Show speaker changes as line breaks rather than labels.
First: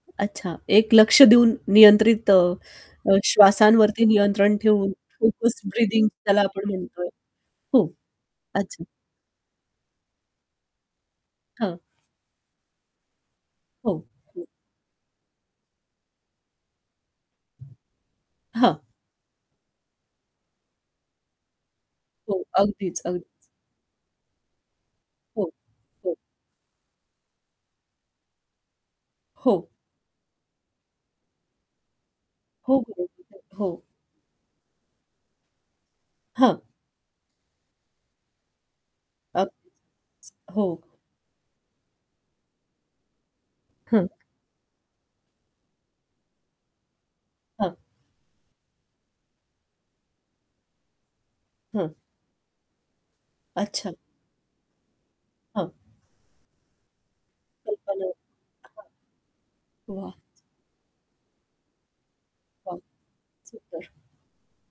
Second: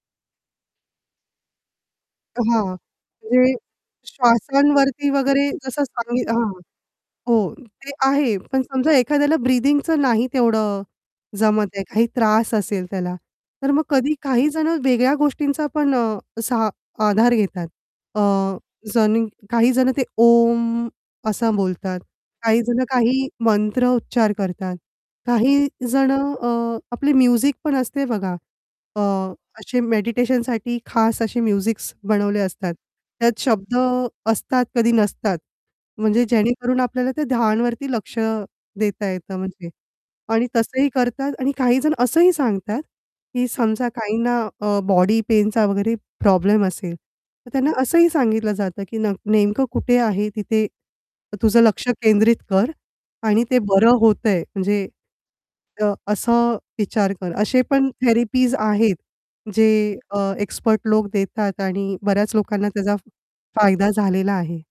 अच्छा, एक लक्ष देऊन नियंत्रित अ,
अ, हां,
अ,
म्हणजे
श्वासांवरती नियंत्रण ठेवून
श्वासांवरती वगैरे
फोकस
जसं
ब्रीथिंग
सम
ज्याला
हां,
आपण म्हणतोय
हो,
हो,
ते आहे पण
अच्छा.
समजा एखाद्याला ब्रीथिंगचं नाही तेवढं जमत
हां.
आहे काही त्रास असेल त्याला. तर मग
हो,
कधी
हो.
काही जणं वेगळ्या गोष्टींचा पण अ, असा आधार घेतात. अ,
हां.
जणिव काही जणं ते ओम असा बोलतात,
हो,
काही जणं
अगदीच, अगदीच.
काही मंत्र उच्चार करतात,
हो.
काही
हो.
जणं अ, आपली म्युझिक पण असते बघा, अ,
हो.
असे मेडिटेशनसाठी खास असे म्युझिक्स बनवले असतात,
हो, हो,
त्यात
[unintelligible] हो.
शब्द असतात कधी नसतात. म्हणजे
हां.
जेणेकरून आपल्याला त्या ध्यानवरती लक्ष देता येतं म्हणजे.
अगदीच,
आणि
हो.
तसंही करतात आणि काहीजण असंही सांगतात, की समजा
हं.
काहींना अ, बॉडी पेनचा वगैरे प्रॉब्लेम असेल, तर त्यांना
हां.
असंही सांगितलं जातं, की नक नेमकं कुठे आहे तिथे तुझं लक्ष
हां.
केंद्रित कर आणि ते
अच्छा.
बरं होतंय म्हणजे
हां.
तर असं विचार कर. असे पण
कल्पना
थेरपीज आहेत जे
हां, वाह!
अ, एक्सपर्ट लोक देतात आणि बऱ्याच लोकांना
वाह!
त्याचा फ फायदा
सुपर.
झालेला आहे.